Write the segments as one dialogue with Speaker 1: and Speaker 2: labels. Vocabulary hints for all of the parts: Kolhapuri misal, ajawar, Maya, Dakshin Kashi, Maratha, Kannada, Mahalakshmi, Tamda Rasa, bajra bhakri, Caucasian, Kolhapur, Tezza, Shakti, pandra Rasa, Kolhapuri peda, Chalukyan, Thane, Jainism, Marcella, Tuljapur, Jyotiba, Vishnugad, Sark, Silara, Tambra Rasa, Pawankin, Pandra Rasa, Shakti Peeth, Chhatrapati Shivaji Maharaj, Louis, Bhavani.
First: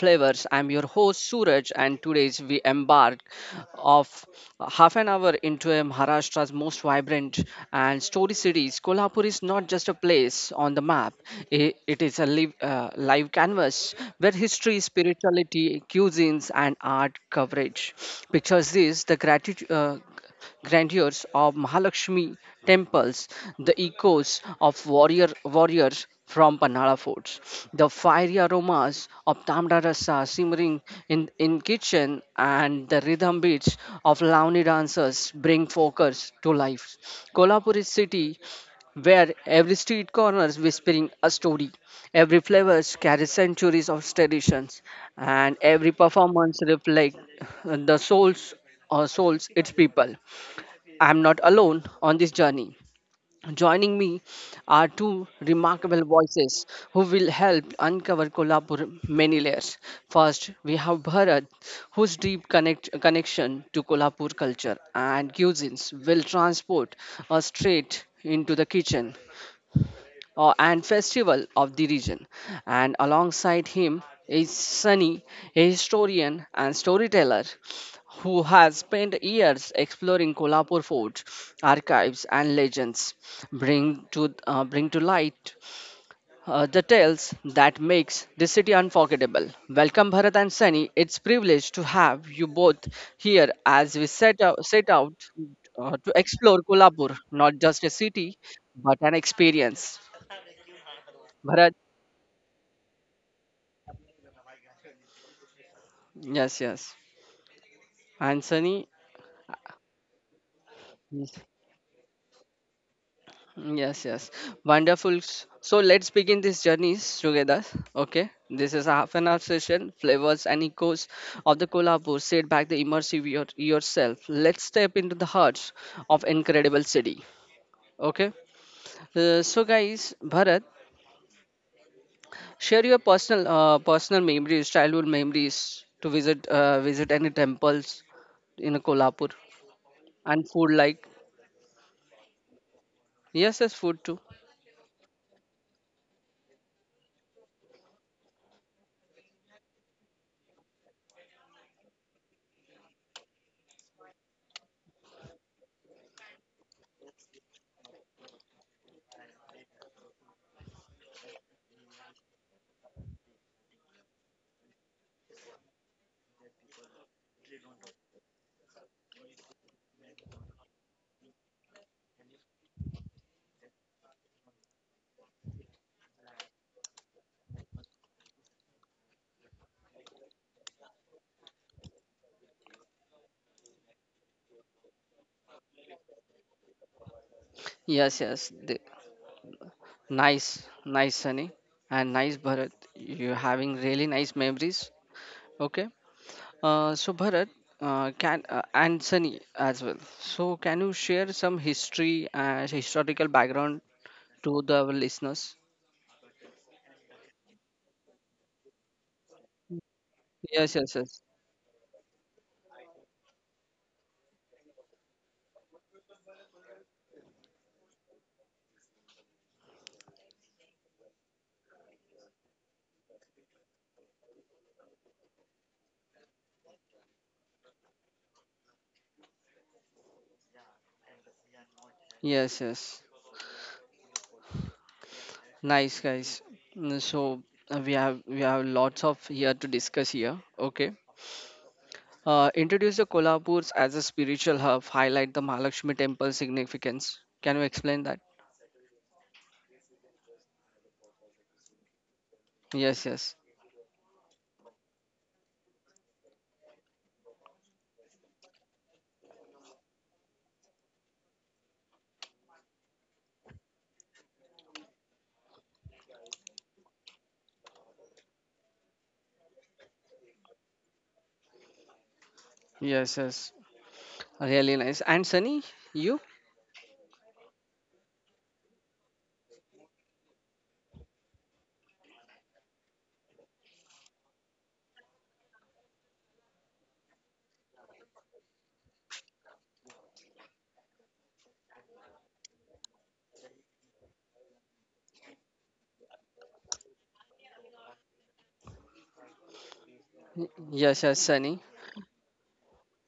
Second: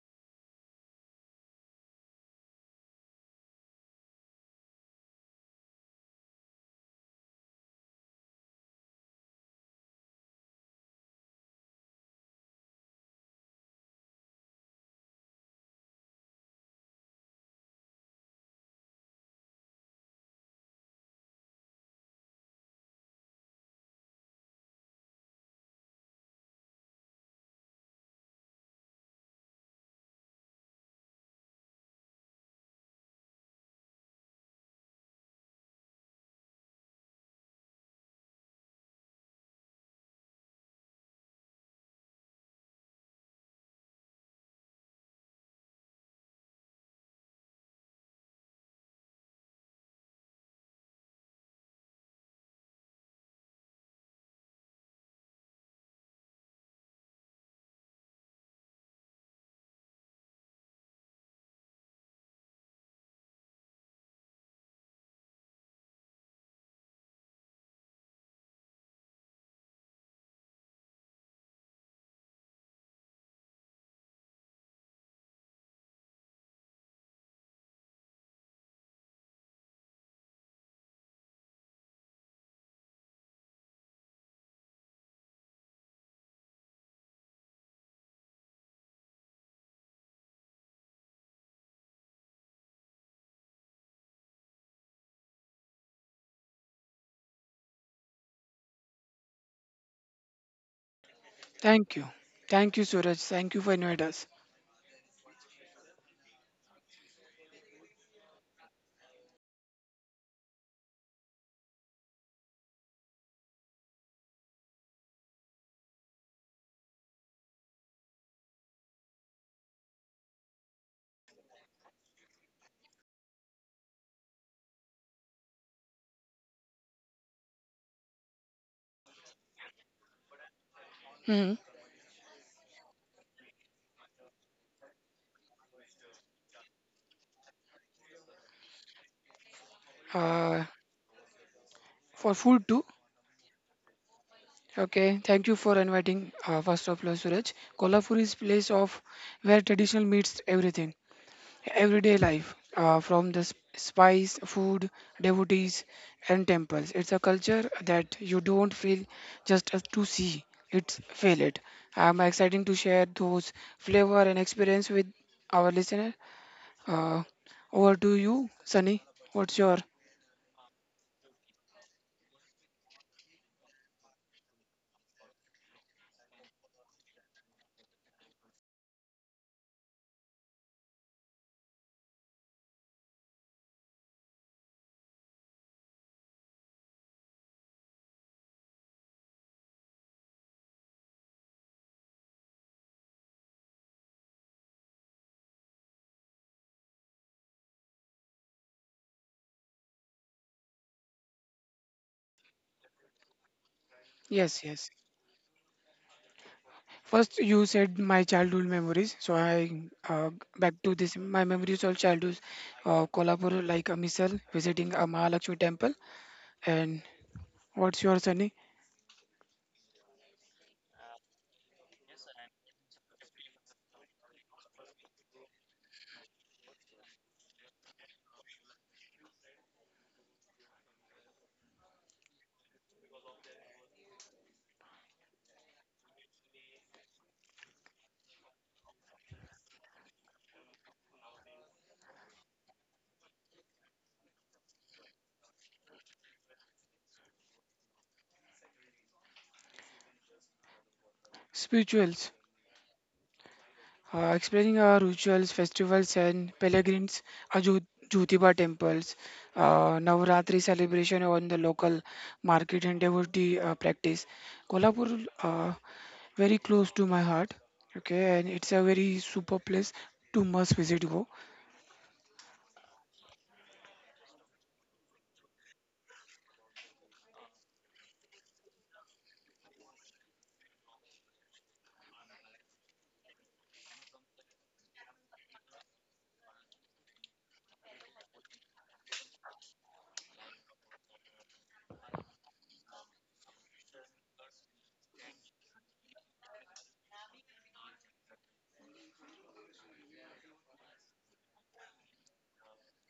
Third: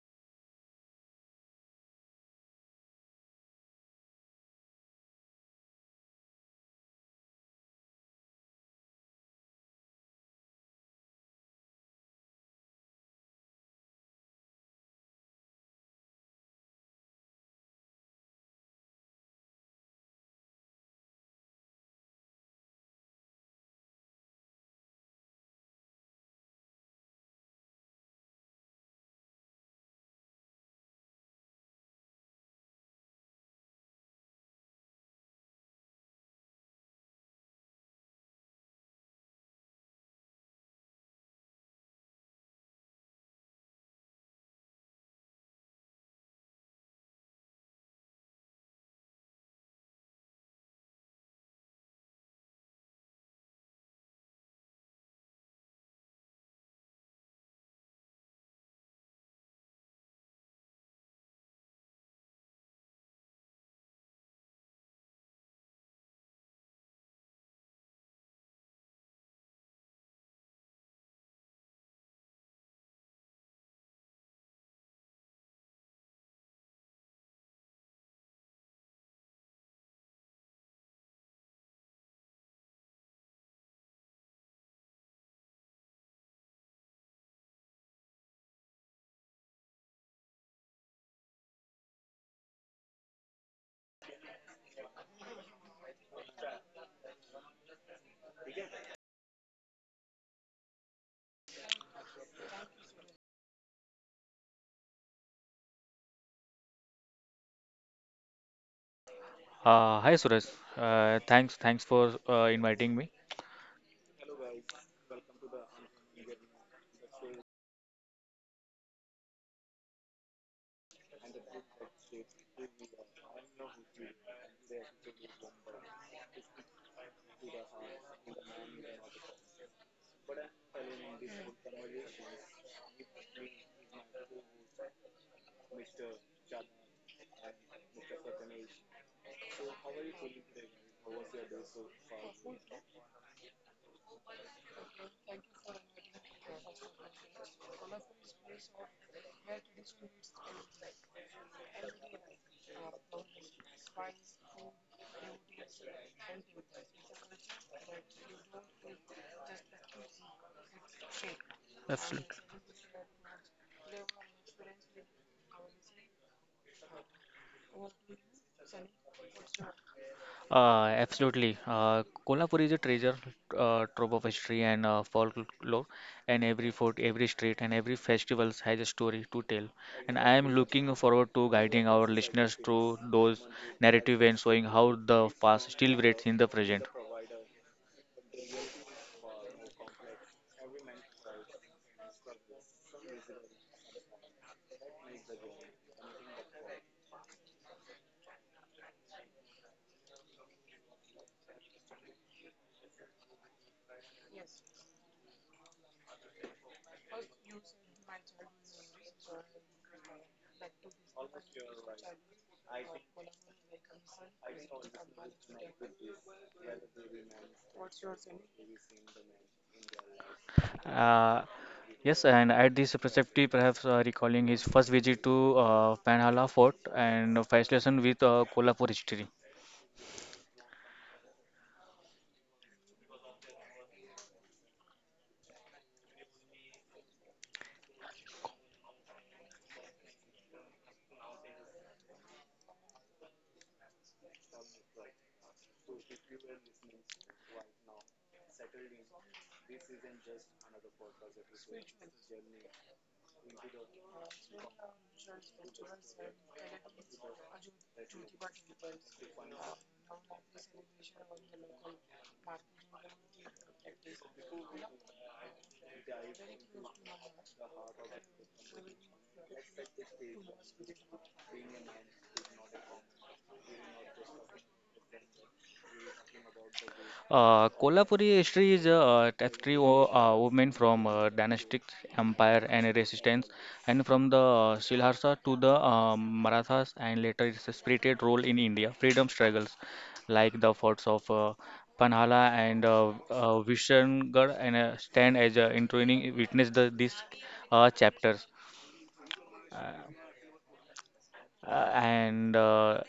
Speaker 1: Flavors. I'm your host Suraj, and today's we embark of half an hour into a Maharashtra's most vibrant and story cities. Kolhapur is not just a place on the map; it is a live, live canvas where history, spirituality, cuisines, and art coverage. Pictures this the gratitude. Grandeurs of Mahalakshmi temples, the echoes of warriors from Panhala forts, the fiery aromas of Tamda Rasa simmering in kitchen and the rhythm beats of Lavani dancers bring focus to life. Kolhapur is city where every street corner is whispering a story, every flavor carries centuries of traditions, and every performance reflects the souls or souls its people. I'm not alone on this journey. Joining me are two remarkable voices who will help uncover Kolhapur many layers. First, we have Bharat, whose deep connection to Kolhapur culture and cuisines will transport us straight into the kitchen and festival of the region. And alongside him is Sunny, a historian and storyteller who has spent years exploring Kolhapur fort, archives, and legends, bring to light the tales that makes this city unforgettable. Welcome, Bharat and Sunny. It's privilege to have you both here as we set out to explore Kolhapur, not just a city, but an experience. Bharat,
Speaker 2: Thank you. Thank you, Suraj. Thank you for inviting us.
Speaker 1: yes, yes. Anthony.
Speaker 3: Hi Suraj. Uh,
Speaker 1: Yes,
Speaker 3: thanks, thanks for uh, inviting me.
Speaker 1: yes, yes. Wonderful. So let's begin this journey together. Okay. This is a half an hour session, flavors and echoes of the Kolhapur. Sit back the immersive yourself. Let's step into the hearts of incredible city. Okay. So guys, Bharat,
Speaker 2: hmm
Speaker 1: share your personal memories, childhood memories to visit any temples in Kolhapur and
Speaker 2: Uh,
Speaker 1: food like
Speaker 2: for food too.
Speaker 1: yes, yes, food too.
Speaker 2: Okay. Thank you for inviting. First of all, Suraj, Kolhapur is place of where traditional meets everything, everyday life, from the spice, food, devotees, and temples. It's a culture that you don't feel just as to see. It's feel it. I'm
Speaker 3: Absolutely.
Speaker 2: excited to share those flavor and experience with our listener. Uh, Over to you, Sunny. What's your.
Speaker 3: Absolutely. Kolhapur is a treasure trove of history and folklore, and every fort, every street, and every festival has a story to tell. And I am looking forward to guiding our listeners through those narrative and showing how the past still breathes in the present.
Speaker 1: Yes, yes. Nice, nice Sunny, and nice Bharat. You're having really nice memories. Okay. So Bharat, can and Sunny as well. So can you share some history and historical background
Speaker 2: Yes,
Speaker 1: to the
Speaker 2: yes.
Speaker 1: our listeners?
Speaker 2: First, you said my childhood memories. So I, uh, back
Speaker 1: Yes,
Speaker 2: to
Speaker 1: yes,
Speaker 2: this.
Speaker 1: yes,
Speaker 2: My memories of childhood, Kolhapur like a missile, visiting a Mahalakshmi temple. And what's your, Sunny?
Speaker 3: Uh, Yes, and at this preceptive, perhaps recalling his first visit to Panhala Fort and fascination with Kolhapur history.
Speaker 1: yes, yes. Nice guys. So we have lots of here to discuss here. Okay. Introduce the Kolhapur as a spiritual hub. Highlight the Mahalakshmi temple significance. Can you explain that?
Speaker 2: Spirituals.
Speaker 1: Yes, yes.
Speaker 2: Explaining our rituals, festivals, and pilgrims, Jyotiba temples, Navratri celebration on the local market, and devotee practice. Kolhapur, very close to my heart. Okay, and it's a very super place to must visit. Go,
Speaker 1: Yes, yes. Really nice. And Sunny, you?
Speaker 3: Kolhapuri history is a tapestry of women from dynastic empire and resistance, and from the Silharsa to the Marathas, and later its spirited role in India freedom struggles, like the forts of Panhala and Vishnugad, and stand as intriguing witness the, these chapters.
Speaker 1: Y- Yes, yes, Sunny.
Speaker 3: Uh, and uh, uh,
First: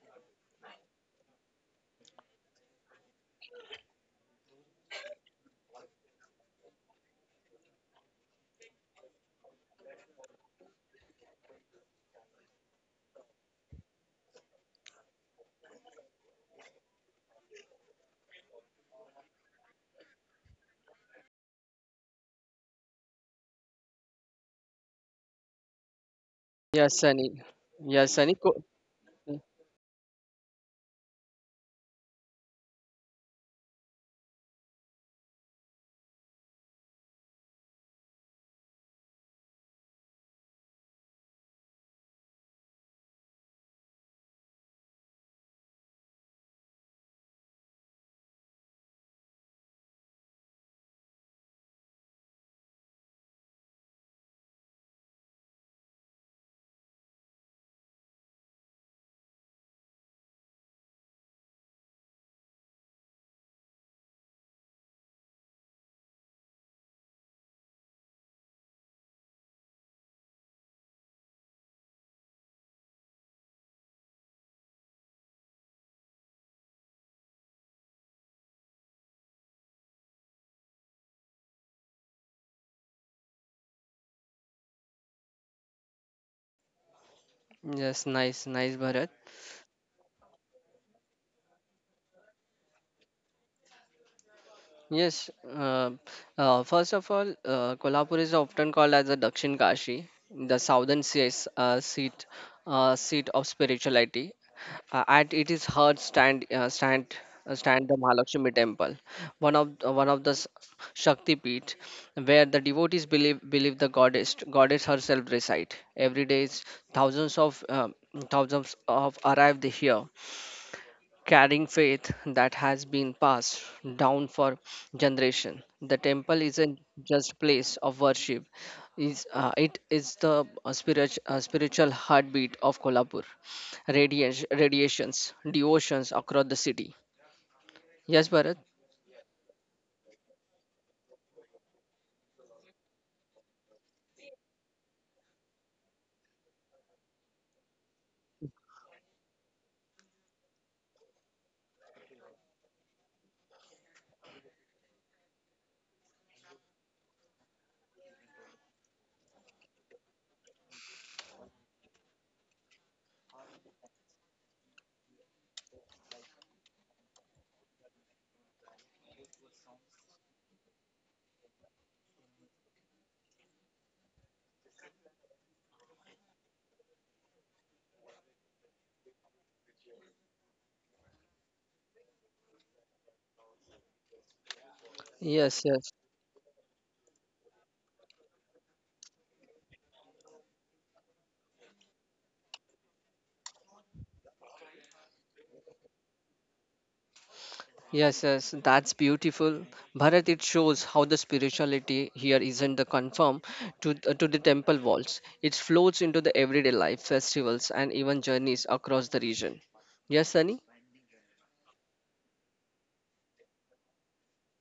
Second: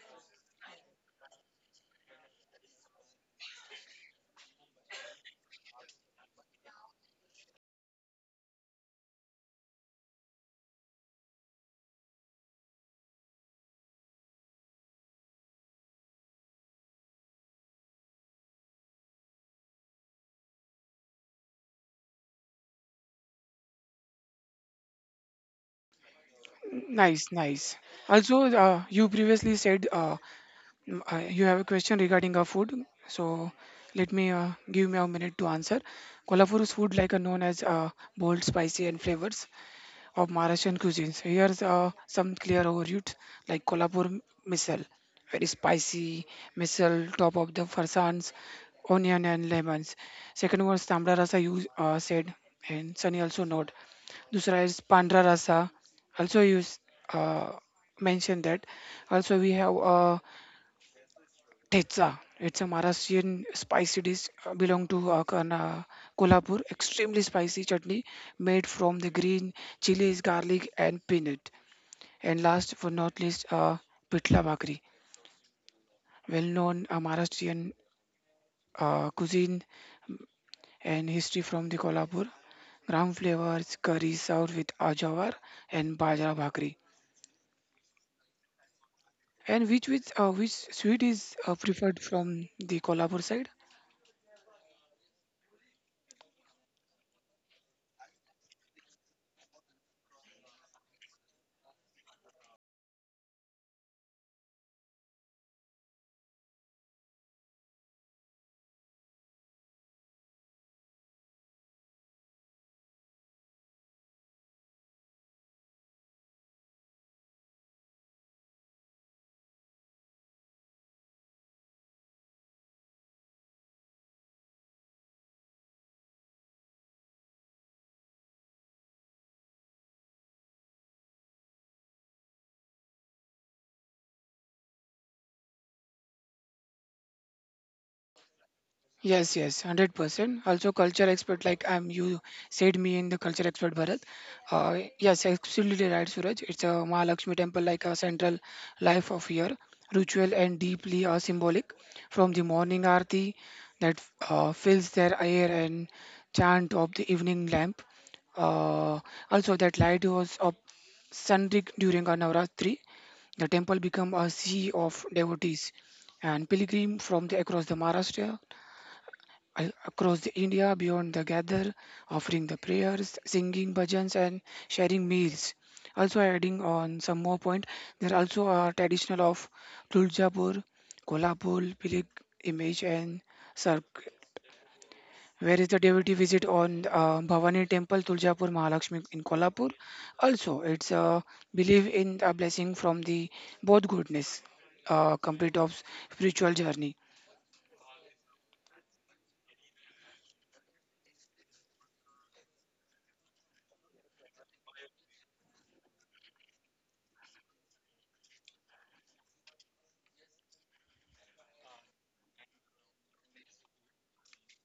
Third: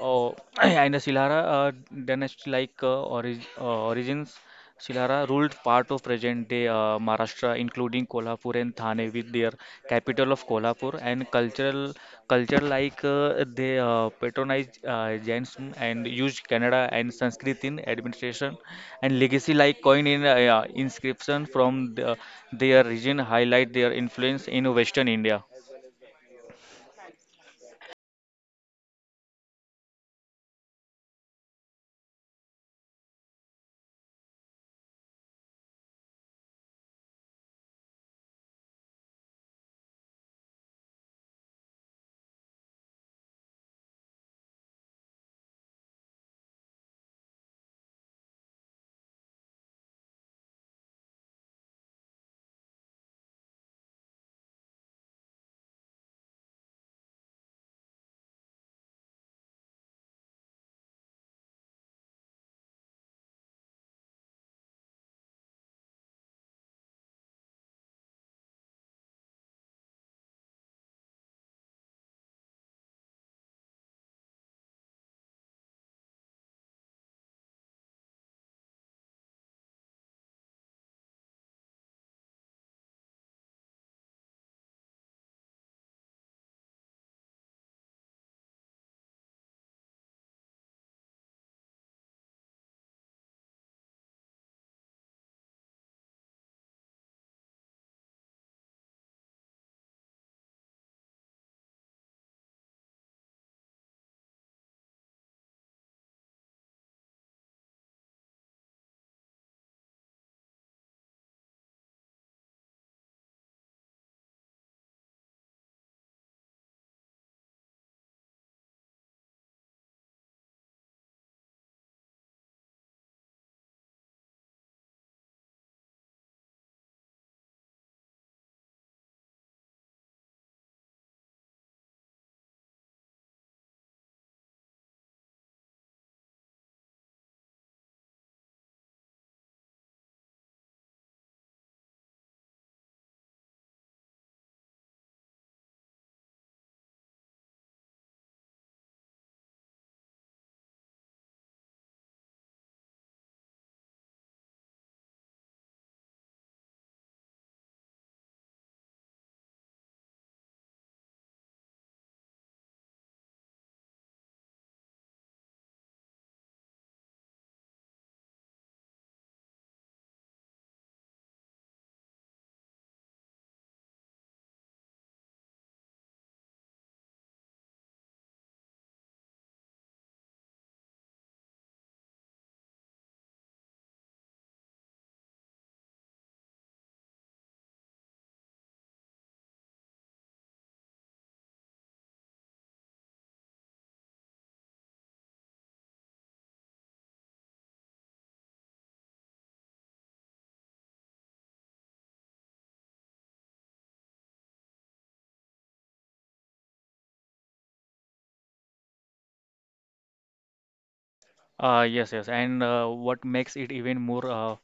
Speaker 3: oh, and the Silara, then like origins, Silara ruled part of present-day Maharashtra, including Kolhapur and Thane, with their capital of Kolhapur and cultural culture like they patronized Jainism and used Kannada and Sanskrit in administration and legacy like coin in yeah, inscription from the, their region highlight their influence in Western India.
Speaker 1: Yes,
Speaker 2: nice,
Speaker 1: Sunny.
Speaker 2: nice.
Speaker 1: Yes, Sunny.
Speaker 2: Also, you previously said, you have a question regarding our food, so let me, give me a minute to answer. Kolhapur's food, like known as bold, spicy, and flavors of Malaysian cuisines. Here's some clear overviews like Kolhapur misal, very spicy misal, top of the farsans, onion and lemons. Second was Tambra Rasa you said, and Sunny also noted. दूसरा is Pandra Rasa, also you uh, mentioned that. Also we have Tezza. It's a Maharashtrian spicy dish belong to Kolhapur. Extremely spicy chutney made from the green chilies, garlic, and peanut. And last but not least, Pitla Bhakri, well-known Maharashtrian cuisine and history from the Kolhapur. Gram flavors, curry served with ajawar and bajra bhakri.
Speaker 1: Yes, nice, nice, Bharat.
Speaker 2: And which sweet is preferred from the Kolhapur side?
Speaker 1: Yes, first of all, Kolhapur is often called as the Dakshin Kashi, the seat, seat of spirituality. At it is heard stand the Mahalakshmi temple, one of the Shakti Peeth, where the devotees believe the goddess herself reside. Every day, thousands of uh, thousands of arrive here carrying faith that has been passed down for generation the temple isn't just place of worship is it is the spiritual heartbeat of Kolhapur radiations devotions across the city, yes Bharat,
Speaker 2: Yes, yes, 100%. Also, culture expert, like I'm. You said me in the culture expert, Bharat. Yes, absolutely right, Suraj. It's a Mahalakshmi temple, like a central life of year, ritual and deeply symbolic. From the morning arti that fills their air and chant of the evening lamp. Uh, Also, that light was up sunrig during a Navratri. The temple become a sea of devotees and pilgrim from the across the Maharashtra, across the India beyond the gather, offering the prayers, singing bhajans, and sharing meals. Also, adding on some more point, there also are traditional of Tuljapur, Kolhapur, Pilik image, and Sark. Where
Speaker 1: yes,
Speaker 2: is the
Speaker 1: yes.
Speaker 2: devotee visit on, Bhavani temple, Tuljapur, Mahalakshmi in Kolhapur? Also, it's a belief in a blessing from the both goodness, complete of spiritual journey.
Speaker 1: Yes, yes, that's beautiful. Bharat, it shows how the spirituality here isn't the conform to the temple walls. It flows into the everyday life, festivals, and even journeys across the region. Yes, Sunny?
Speaker 3: Yes, and what makes it even more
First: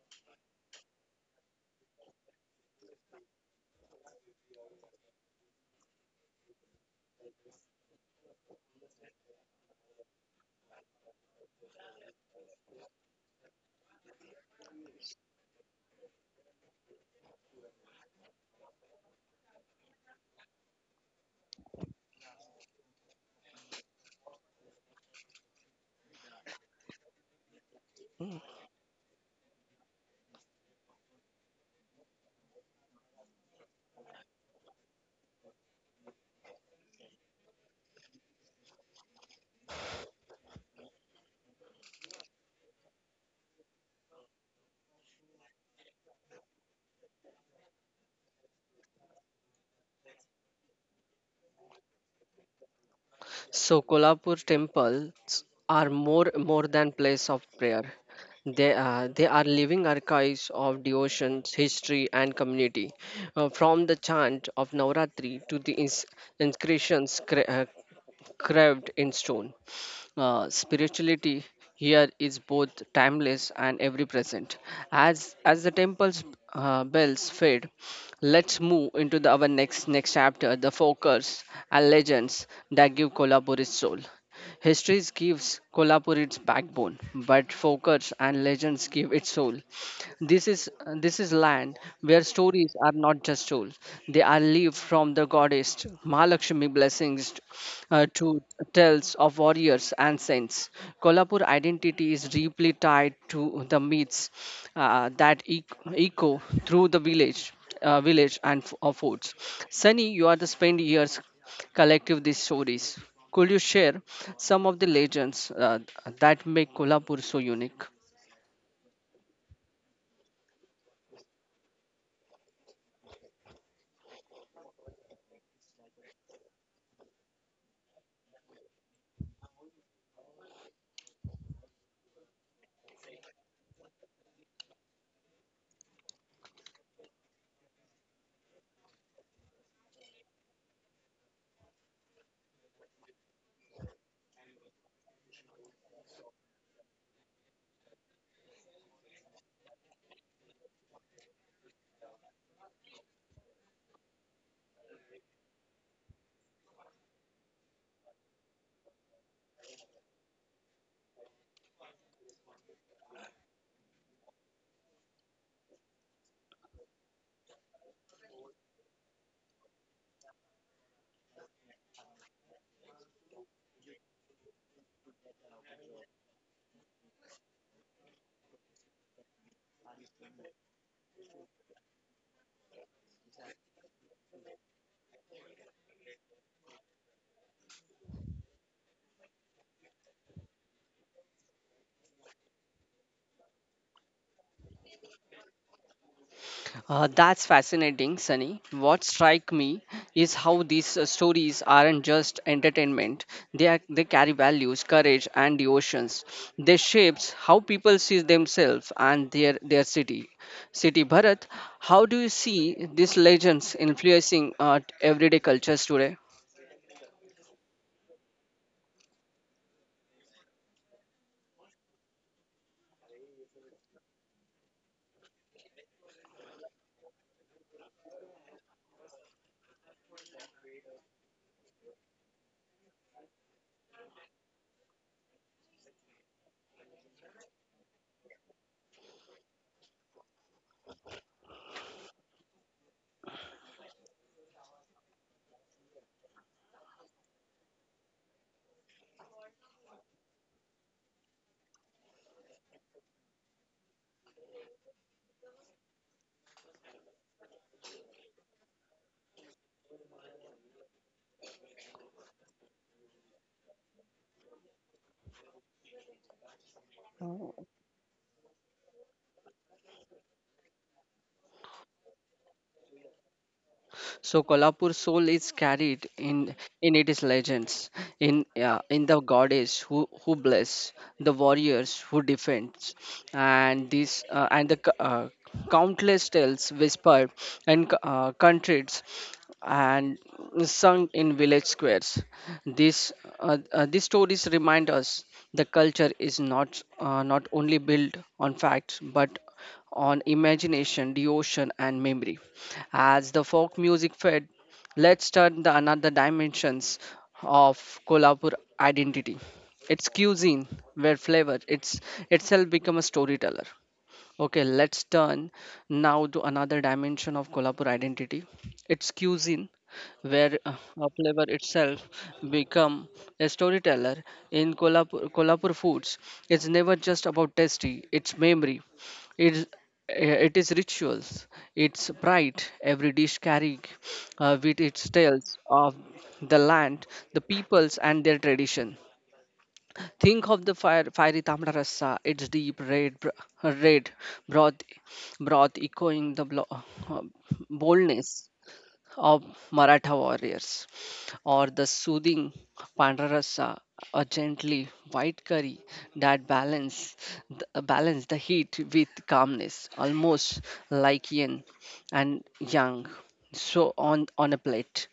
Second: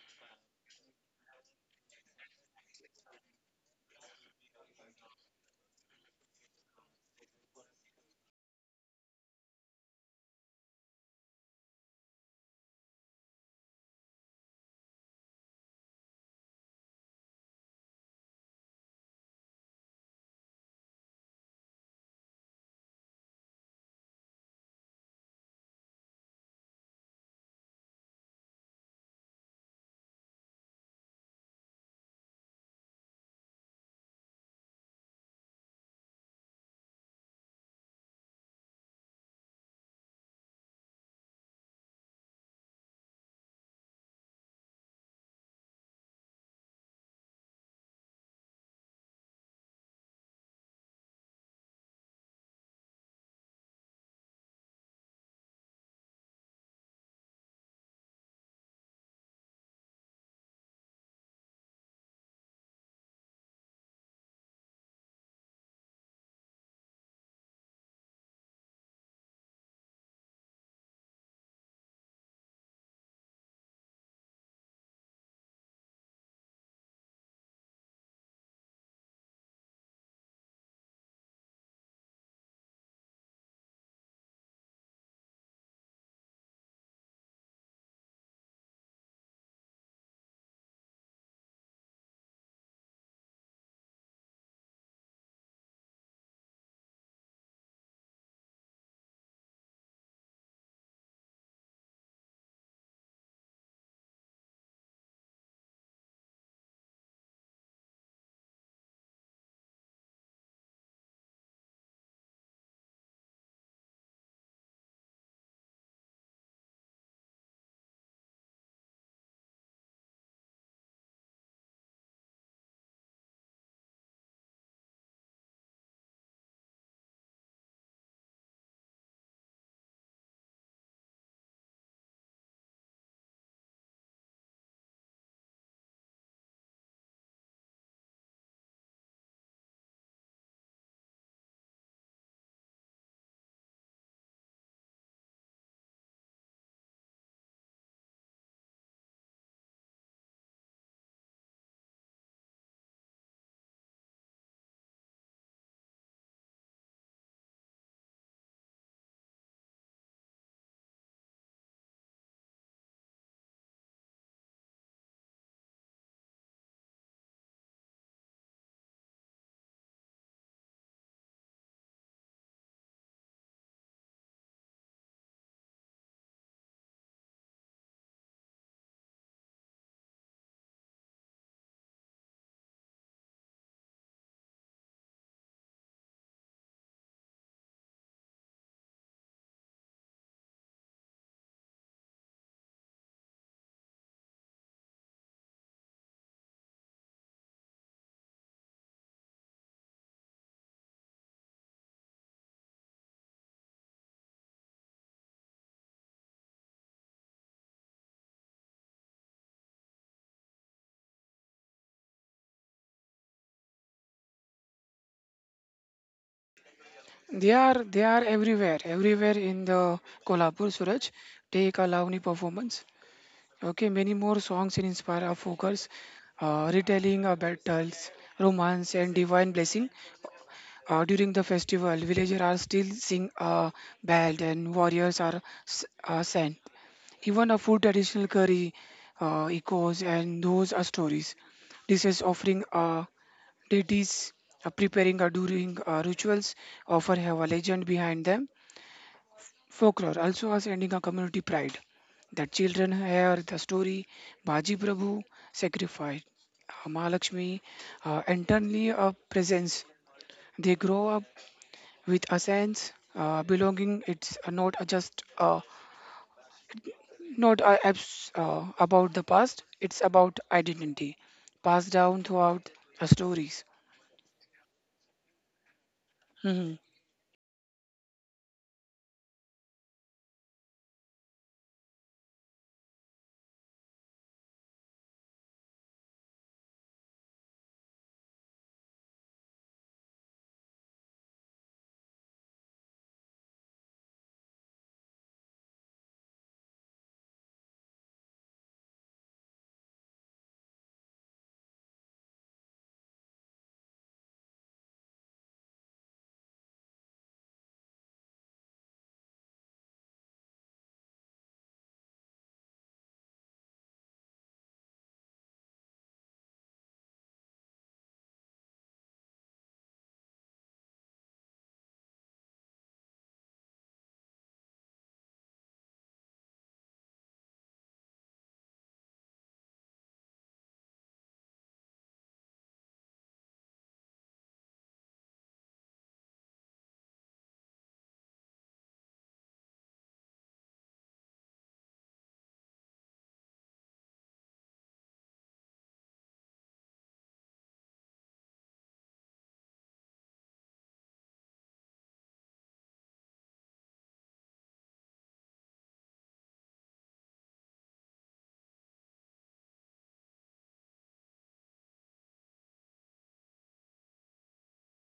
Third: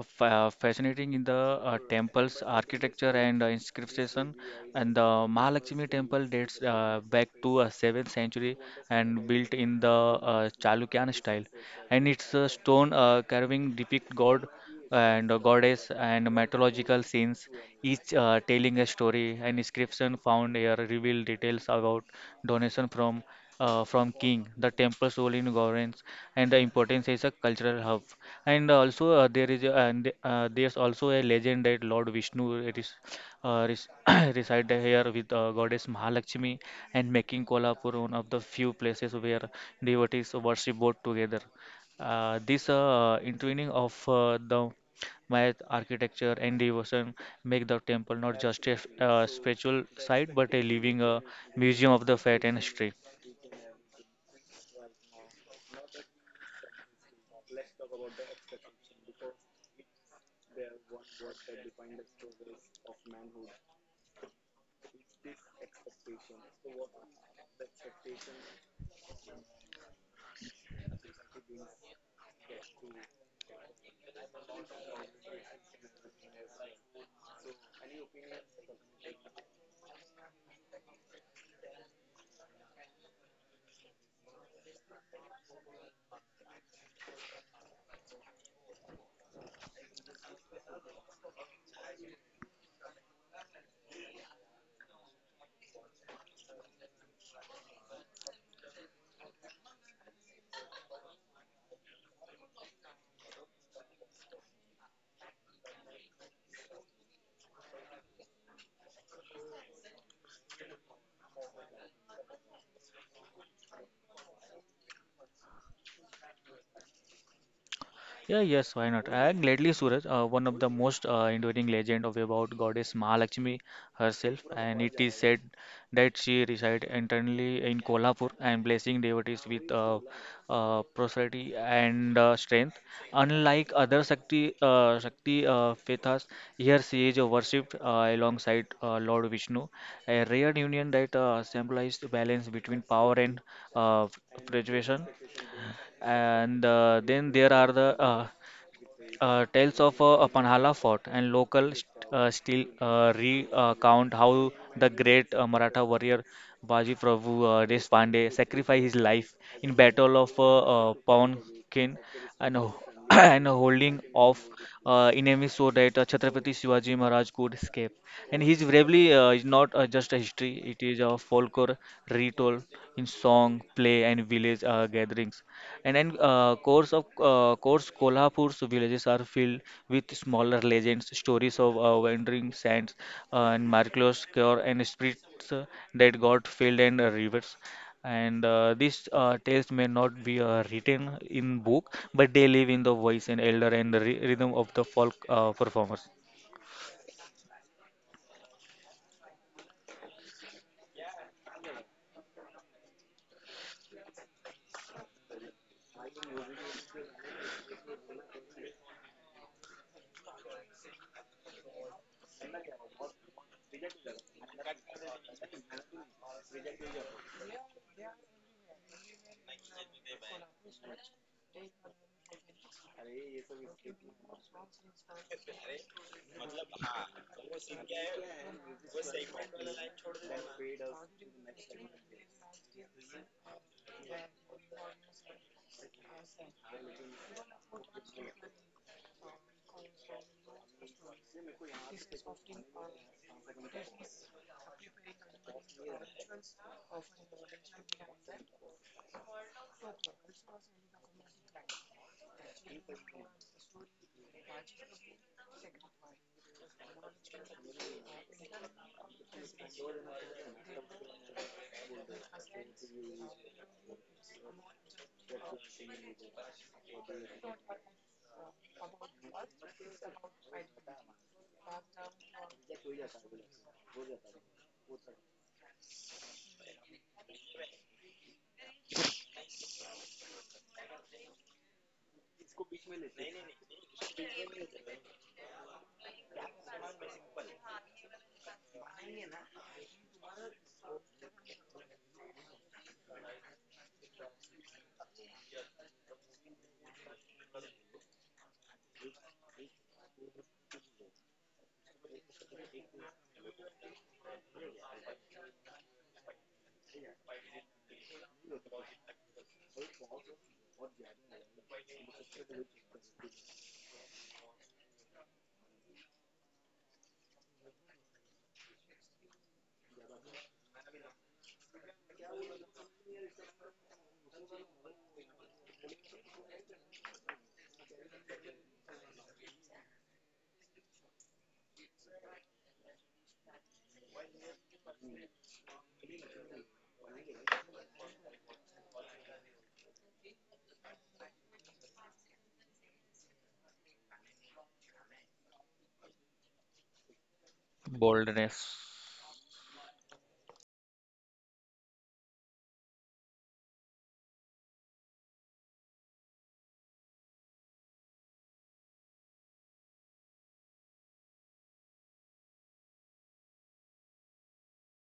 Speaker 3: f fascinating in the temple's architecture and inscription, and the Mahalakshmi temple dates back to 7th century and built in the Chalukyan style, and its stone carving depict god and goddess and mythological scenes, each telling a story. An inscription found here reveal details about donation from king, the temple's role in governance and the importance is a cultural hub. And also there is there's also a legend that Lord Vishnu it is res reside here with goddess Mahalakshmi and making Kolhapur one of the few places where devotees worship both together. This intertwining of the Maya architecture and devotion make the temple not just a spiritual site but a living museum of the faith and history.
Speaker 1: So, Kolhapur temples are more than place of prayer. They are living archives of devotions, history, and community. From the chant of Navratri to the inscriptions carved in stone. Spirituality here is both timeless and every present as the temple's bells fade, let's move into our next chapter, the fokers and legends that give Kolhapur its soul. History gives Kolhapur its backbone, but fokers and legends give its soul. this is this is land where stories are not just told; they are lived, from the goddess Mahalakshmi blessings to tales of warriors and saints. Kolhapur identity is deeply tied to the myths that echo through the village, village and forts. Sunny, you are the spend years collective these stories. Could you share some of the legends that make Kolhapur so unique?
Speaker 3: Yeah, yes, why not? And lately, Suraj, one of the most enduring legend of about goddess Mahalakshmi herself, and it is said that she resides internally in Kolhapur and blessing devotees with prosperity and strength. Unlike other Shakti Pethas, here she is worshipped alongside Lord Vishnu, a rare union that symbolizes the balance between power and uh, preservation. And then there are the tells of Panhala fort and local still recount how the great Maratha warrior Baji Prabhu Deshpande sacrificed his life in battle of Pawankin and, and holding off enemies so that Chhatrapati Shivaji Maharaj could escape. And his bravery is not just a history; it is a folklore retold in song, play, and village gatherings. And then course Kolhapur's villages are filled with smaller legends, stories of wandering saints and miraculous cure and spirits that got filled and rivers. And these tales may not be written in book, but they live in the voice and elder and the rhythm of the folk performers.
Speaker 1: That's fascinating, Sunny. What strike me is how these stories aren't just entertainment. They carry values, courage, and devotions. They shapes how people see themselves and their city. City Bharat, how do you see these legends influencing everyday cultures today?
Speaker 2: They are everywhere, everywhere in the Kolhapur, Suraj. Take a Lavani performance. Okay, many more songs in inspire our focus, retelling our battles, romance, and divine blessing. During the festival, villagers are still sing belt and warriors are sang. Even a food traditional curry, echoes, and those are stories. This is offering deities, preparing during rituals, offer have a legend behind them. Folklore also has ending a community pride that children hear the story Baji Prabhu sacrificed, Mahalakshmi, and suddenly a presence. They grow up with a sense, belonging. It's not a just not a abs- about the past. It's about identity passed down throughout the stories.
Speaker 1: So Kolhapur soul is carried in its legends, in yeah, in the goddess who bless, the warriors who defends, and this and the c- countless tales whispered and countries and sung in village squares. This These stories remind us the culture is not only built on facts but on imagination, devotion, and memory. As the folk music fed, let's turn the another dimensions of Kolhapur identity. Its cuisine, where flavor it's itself become a storyteller. Okay, let's turn now to another dimension of Kolhapur identity. Its cuisine, where a flavor itself become a storyteller in Kolhapur, Kolhapur foods. It's never just about tasty, it's memory. It's, it is rituals, it's pride. Every dish carrying with its tales of the land, the peoples and their tradition. Think of the fiery tamra rasa, its deep red broth, broth echoing the boldness
Speaker 3: Boldness.
Speaker 1: of Maratha warriors, or the soothing pandra rasa, a gently white curry that balance the heat with calmness, almost like yin and yang so on a plate,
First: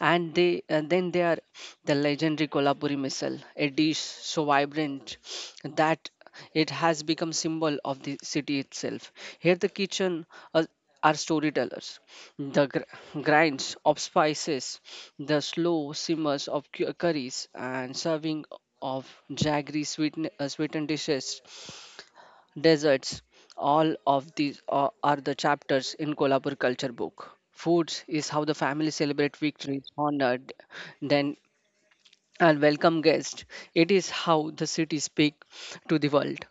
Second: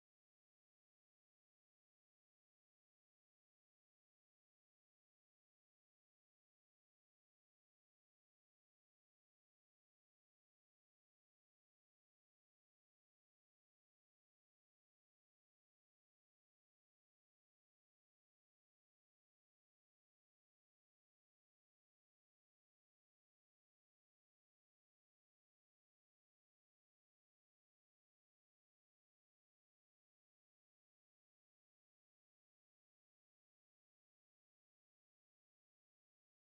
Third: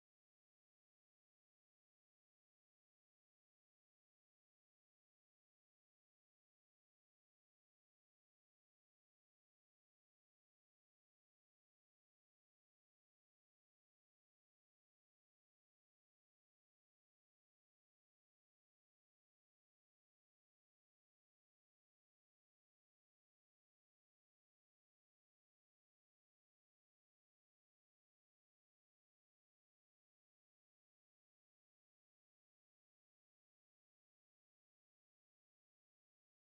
Speaker 1: and they and then they are the legendary Kolhapuri missile, a dish so vibrant that it has become symbol of the city itself. Here the kitchen uh, are storytellers, the grinds of spices, the slow simmers of curries and serving of jaggery sweetened dishes, deserts, all of these are the chapters in Kolhapur culture book. Foods is how the family celebrate victories, honored, then and welcome guests. It is how the city speak to the world.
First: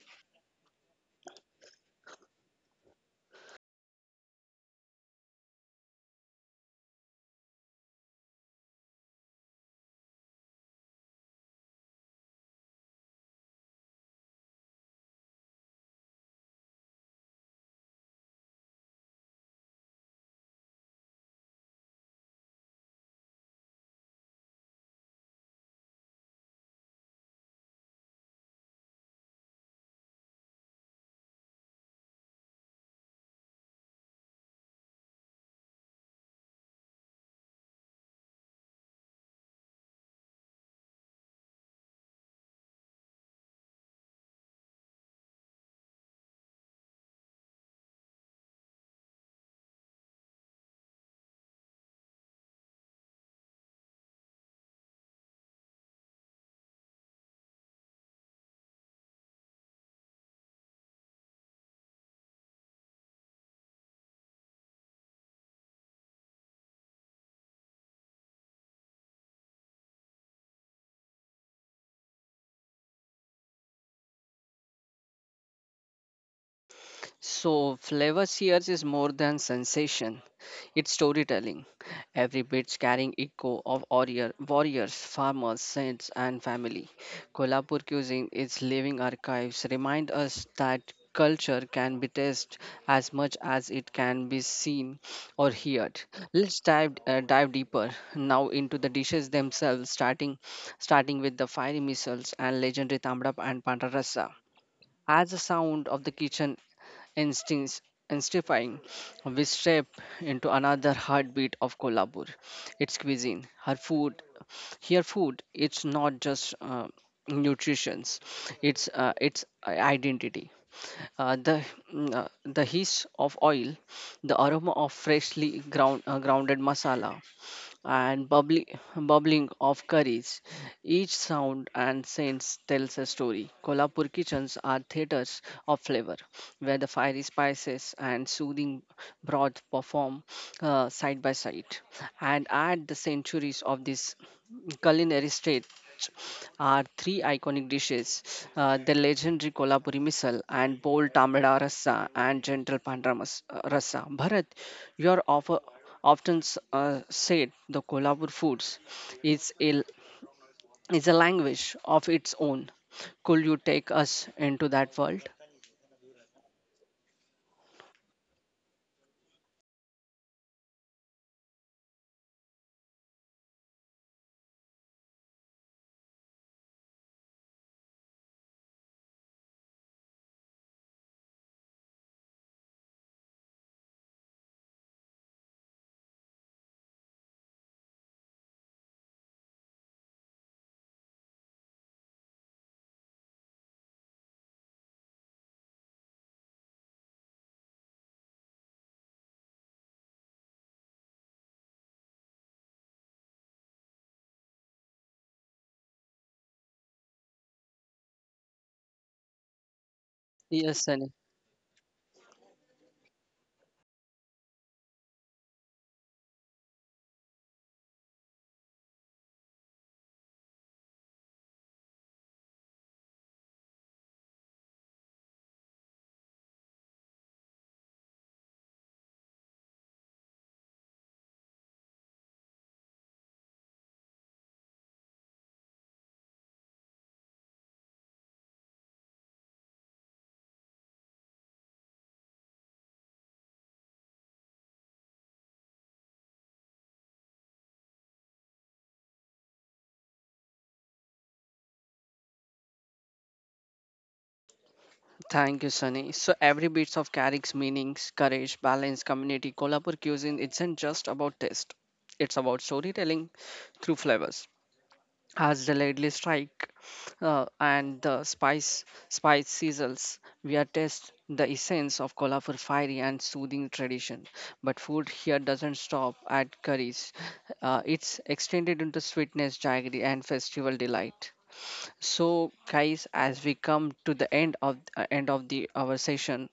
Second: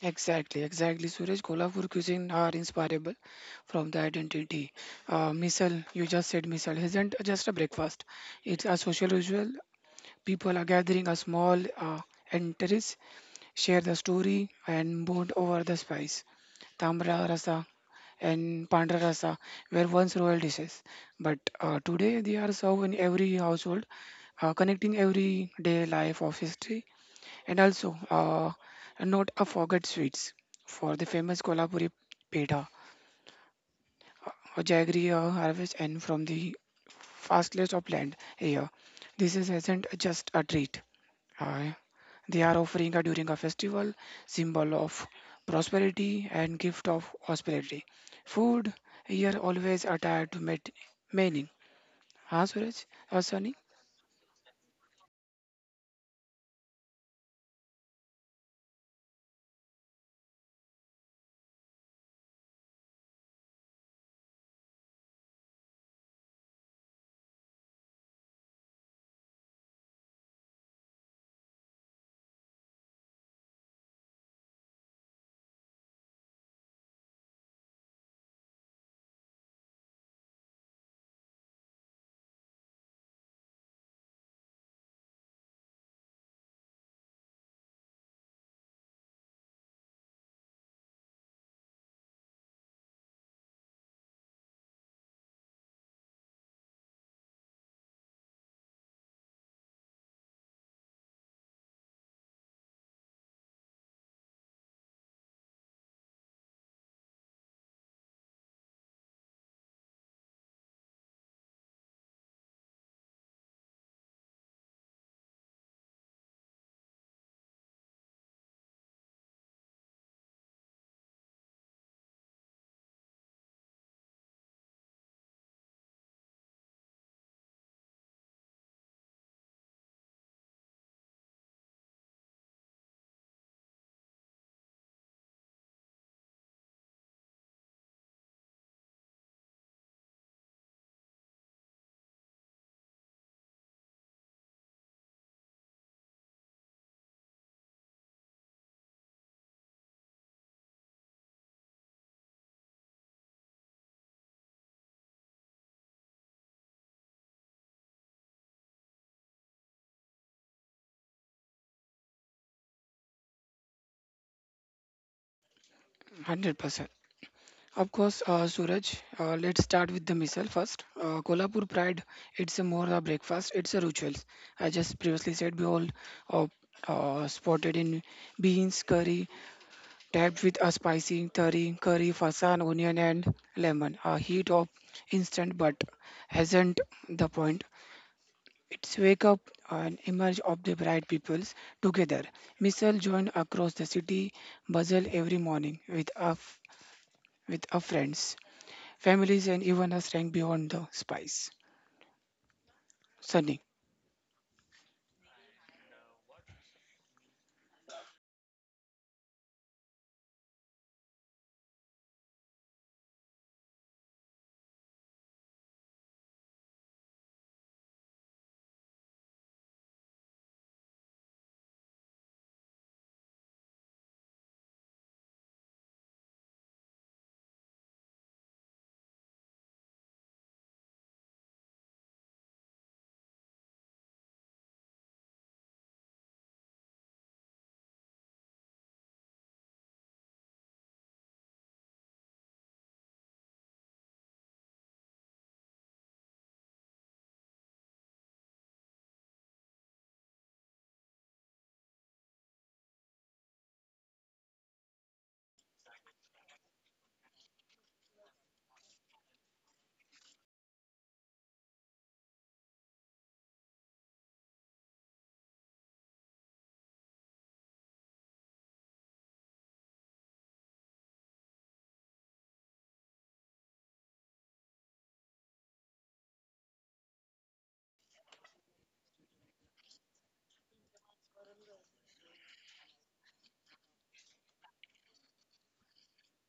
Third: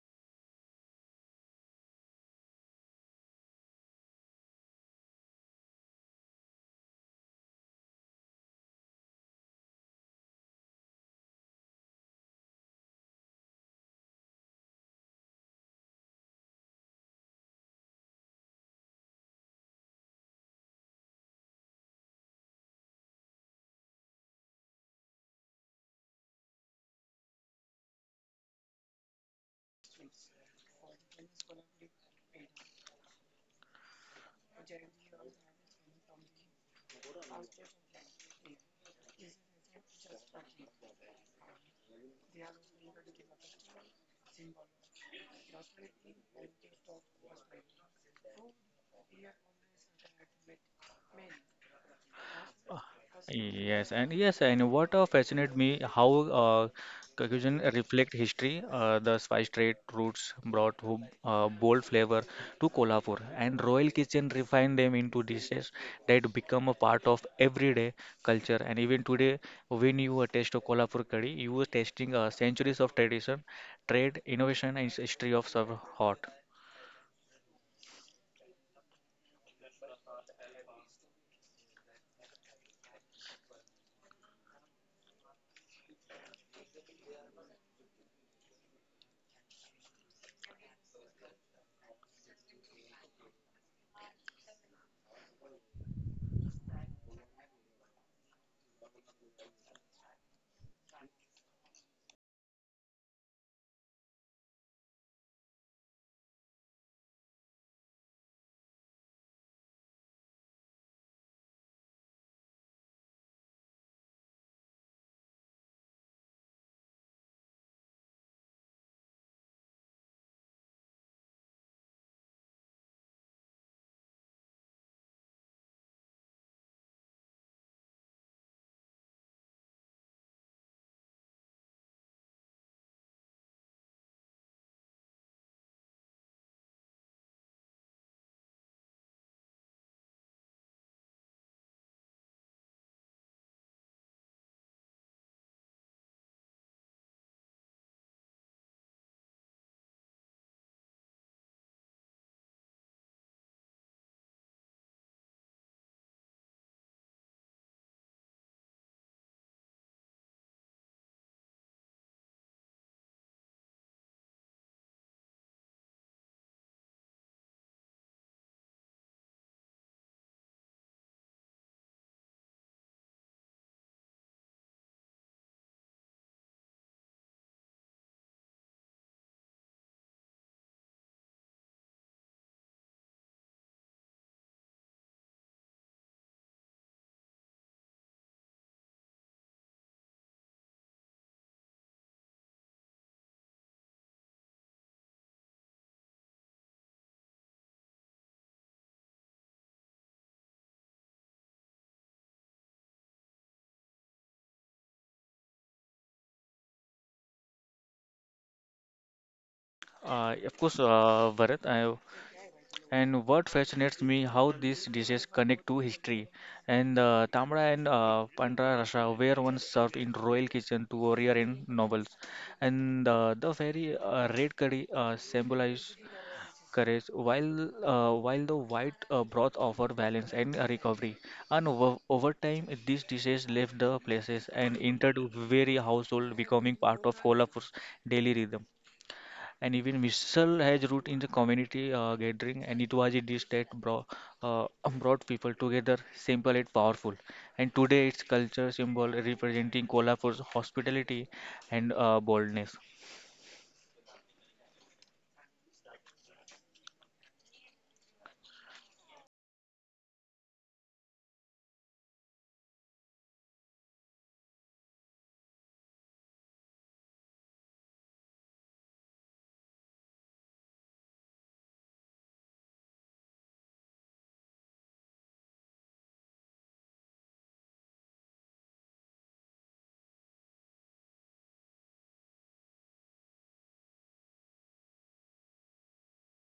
Speaker 2: Exactly, exactly. Suraj, Kolhapur cuisine are inspirable from the identity. Misal, you just said misal, isn't just a breakfast. It's a social ritual. People are gathering a small, and terrace, share the story and bond over the spice. Tamra rasa and pandra rasa were once royal dishes, but today they are served in every household, connecting everyday life of history, and also, not a forget sweets for the famous Kolhapuri peda or jaggery, harvest and from the fastest of land here. This is isn't just a treat. Uh, they are offering a, during a festival symbol of prosperity and gift of hospitality. Food here always attached to meet meaning. Huh, Suraj? Sunny?
Speaker 3: Yes, and yes, and what fascinated me how Caucasian reflect history. The spice trade routes brought bold flavor to Kolhapur, and Royal Kitchen refined them into dishes that become a part of everyday culture. And even today, when you taste a Kolhapur curry, you are tasting centuries of tradition, trade, innovation, and history of serve hot.
Speaker 1: So, flavor sears is more than sensation, it's storytelling. Every bit's carrying echo of warriors, farmers, saints, and family. Kolhapur cuisine, its living archives, remind us that culture can be tasted as much as it can be seen or heard. Let's dive deeper now into the dishes themselves, starting with the fiery missiles and legendary tamrap and pandarasa. As the sound of the kitchen instincts Instifying, we step into another heartbeat of Kolhapur, its cuisine, her food, here food it's not just nutrition, it's identity. uh, the the hiss of oil, the aroma of freshly grounded masala and bubbling of curries, each sound and sense tells a story. Kolhapur kitchens are theatres of flavor, where the fiery spices and soothing broth perform side by side. And at the centuries of this culinary state are three iconic dishes, the legendary Kolhapuri misal and bold tamada rasa and gentle rasa. Bharat, you are often said the Kolhapur foods is a is a language of its own. Could you take us into that world?
Speaker 2: 100%. Of course, Suraj, let's start with the missile first. Kolhapur Pride, it's a more a breakfast, it's a rituals. I just previously said we all, uh, spotted in beans, curry, tapped with a spicy curry, fasan, onion and lemon. A heat of instant but hasn't the point. It's wake up and emerge of the bright peoples together. Missile joined across the city, buzzle every morning with a, with a friends families and even us rank beyond the spice. Sunny.
Speaker 3: Uh, of course,
Speaker 1: Yes, Sunny.
Speaker 3: uh, Bharat, I, and what fascinates me how these dishes connect to history. And tamra and pandra Rasa, were once served in royal kitchen to warrior in novels. And the very red curry symbolizes courage, while while the white broth offer balance and recovery. And over time, these dishes left the places and entered very household, becoming part of Kolhapur's daily rhythm and even whistle has root in the community gathering and it was a dish that brought, uh, brought people together simple yet powerful and today it's culture symbol representing cola for hospitality and boldness.
Speaker 1: Thank you, Sunny. So every bit of carries meanings, courage, balance, community. Kolhapur cuisine isn't just about taste; it's about storytelling through flavors. Has delayedly strike and the spice sizzles, we are test the essence of colorful fiery and soothing tradition, but food here doesn't stop at curries. It's extended into sweetness jaggery and festival delight. So, guys, as we come to the end of the our session,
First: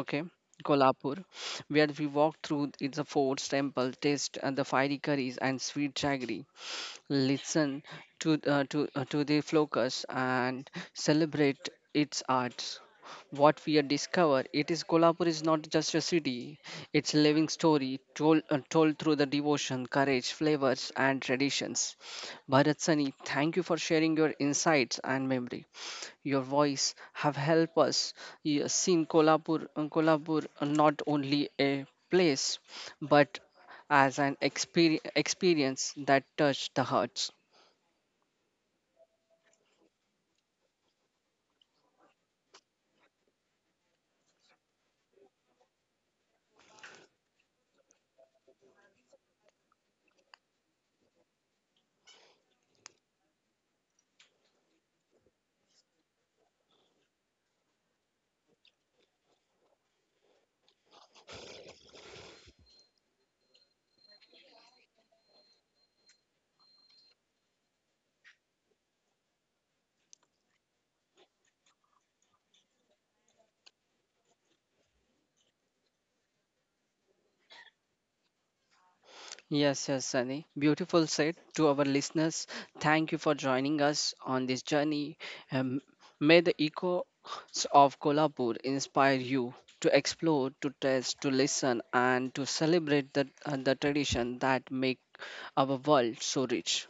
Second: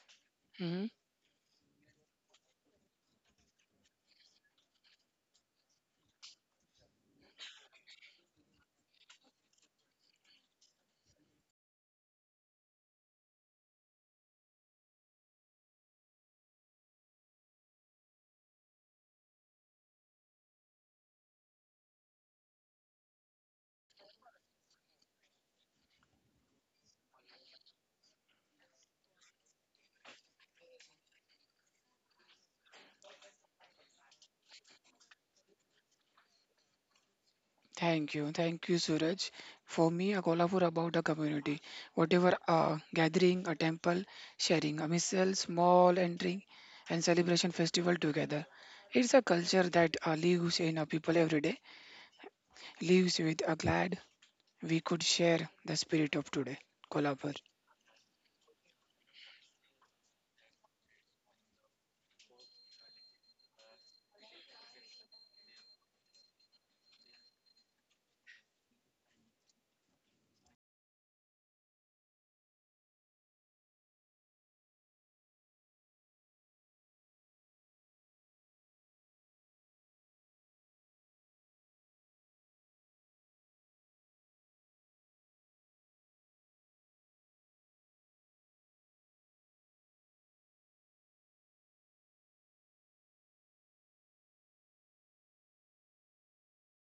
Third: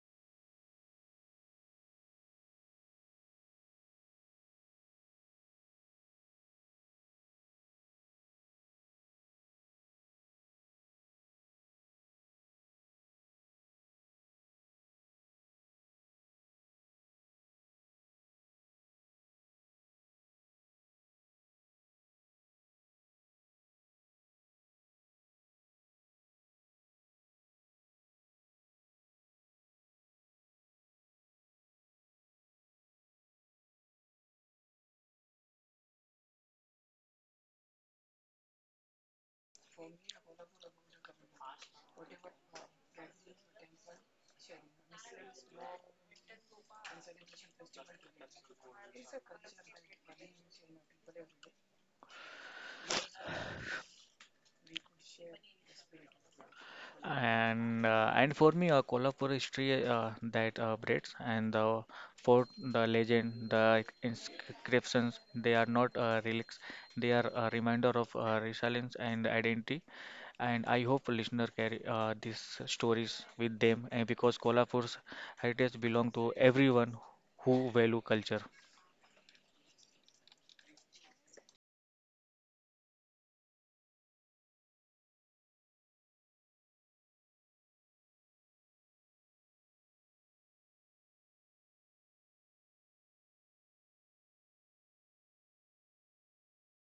Speaker 1: okay,
Speaker 2: hmm
Speaker 1: Kolhapur, where we walk through its forts, temple, taste and the fiery curries and sweet jaggery, listen to to the flocus and celebrate its arts. What we have discovered it is Kolhapur is not just a city, it's a living story told through the devotion courage flavors and traditions. Bharat Sani, thank you for sharing your insights and memory. Your voice have helped us seen Kolhapur Kolhapur not only a place but as an experience that touched the hearts.
Speaker 2: Thank you. Thank you, Suraj. For me, a Kolhapur about the community. Whatever a gathering, a temple, sharing, a missile, small entering, and celebration festival together. It's a culture that lives in our people every day, lives with a glad we could share the spirit of today. Kolhapur.
Speaker 3: And and for me, Kolhapur history that breeds and the fort, the legend, the inscriptions, they are not relics. They are a reminder of resilience and identity. And I hope listener carry these stories with them, and because Kolhapur's heritage belong to everyone who value culture.
Speaker 1: Yes, yes, Sunny. Beautiful said to our listeners. Thank you for joining us on this journey. Um, may the echoes of Kolhapur inspire you to explore, to test, to listen, and to celebrate the tradition that make our world so rich.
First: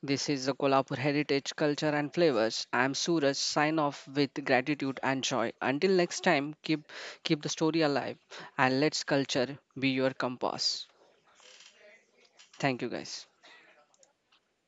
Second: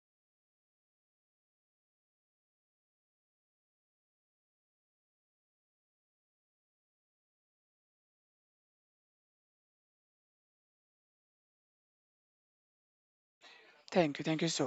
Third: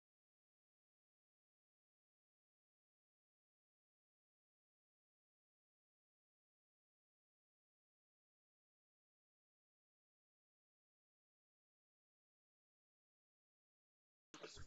Speaker 1: This is the Kolhapur Heritage Culture and Flavors. I am Suraj. Sign off with gratitude and joy. Until next time, keep the story alive and let's culture be your compass. Thank you, guys.
Speaker 2: Thank you. Thank you so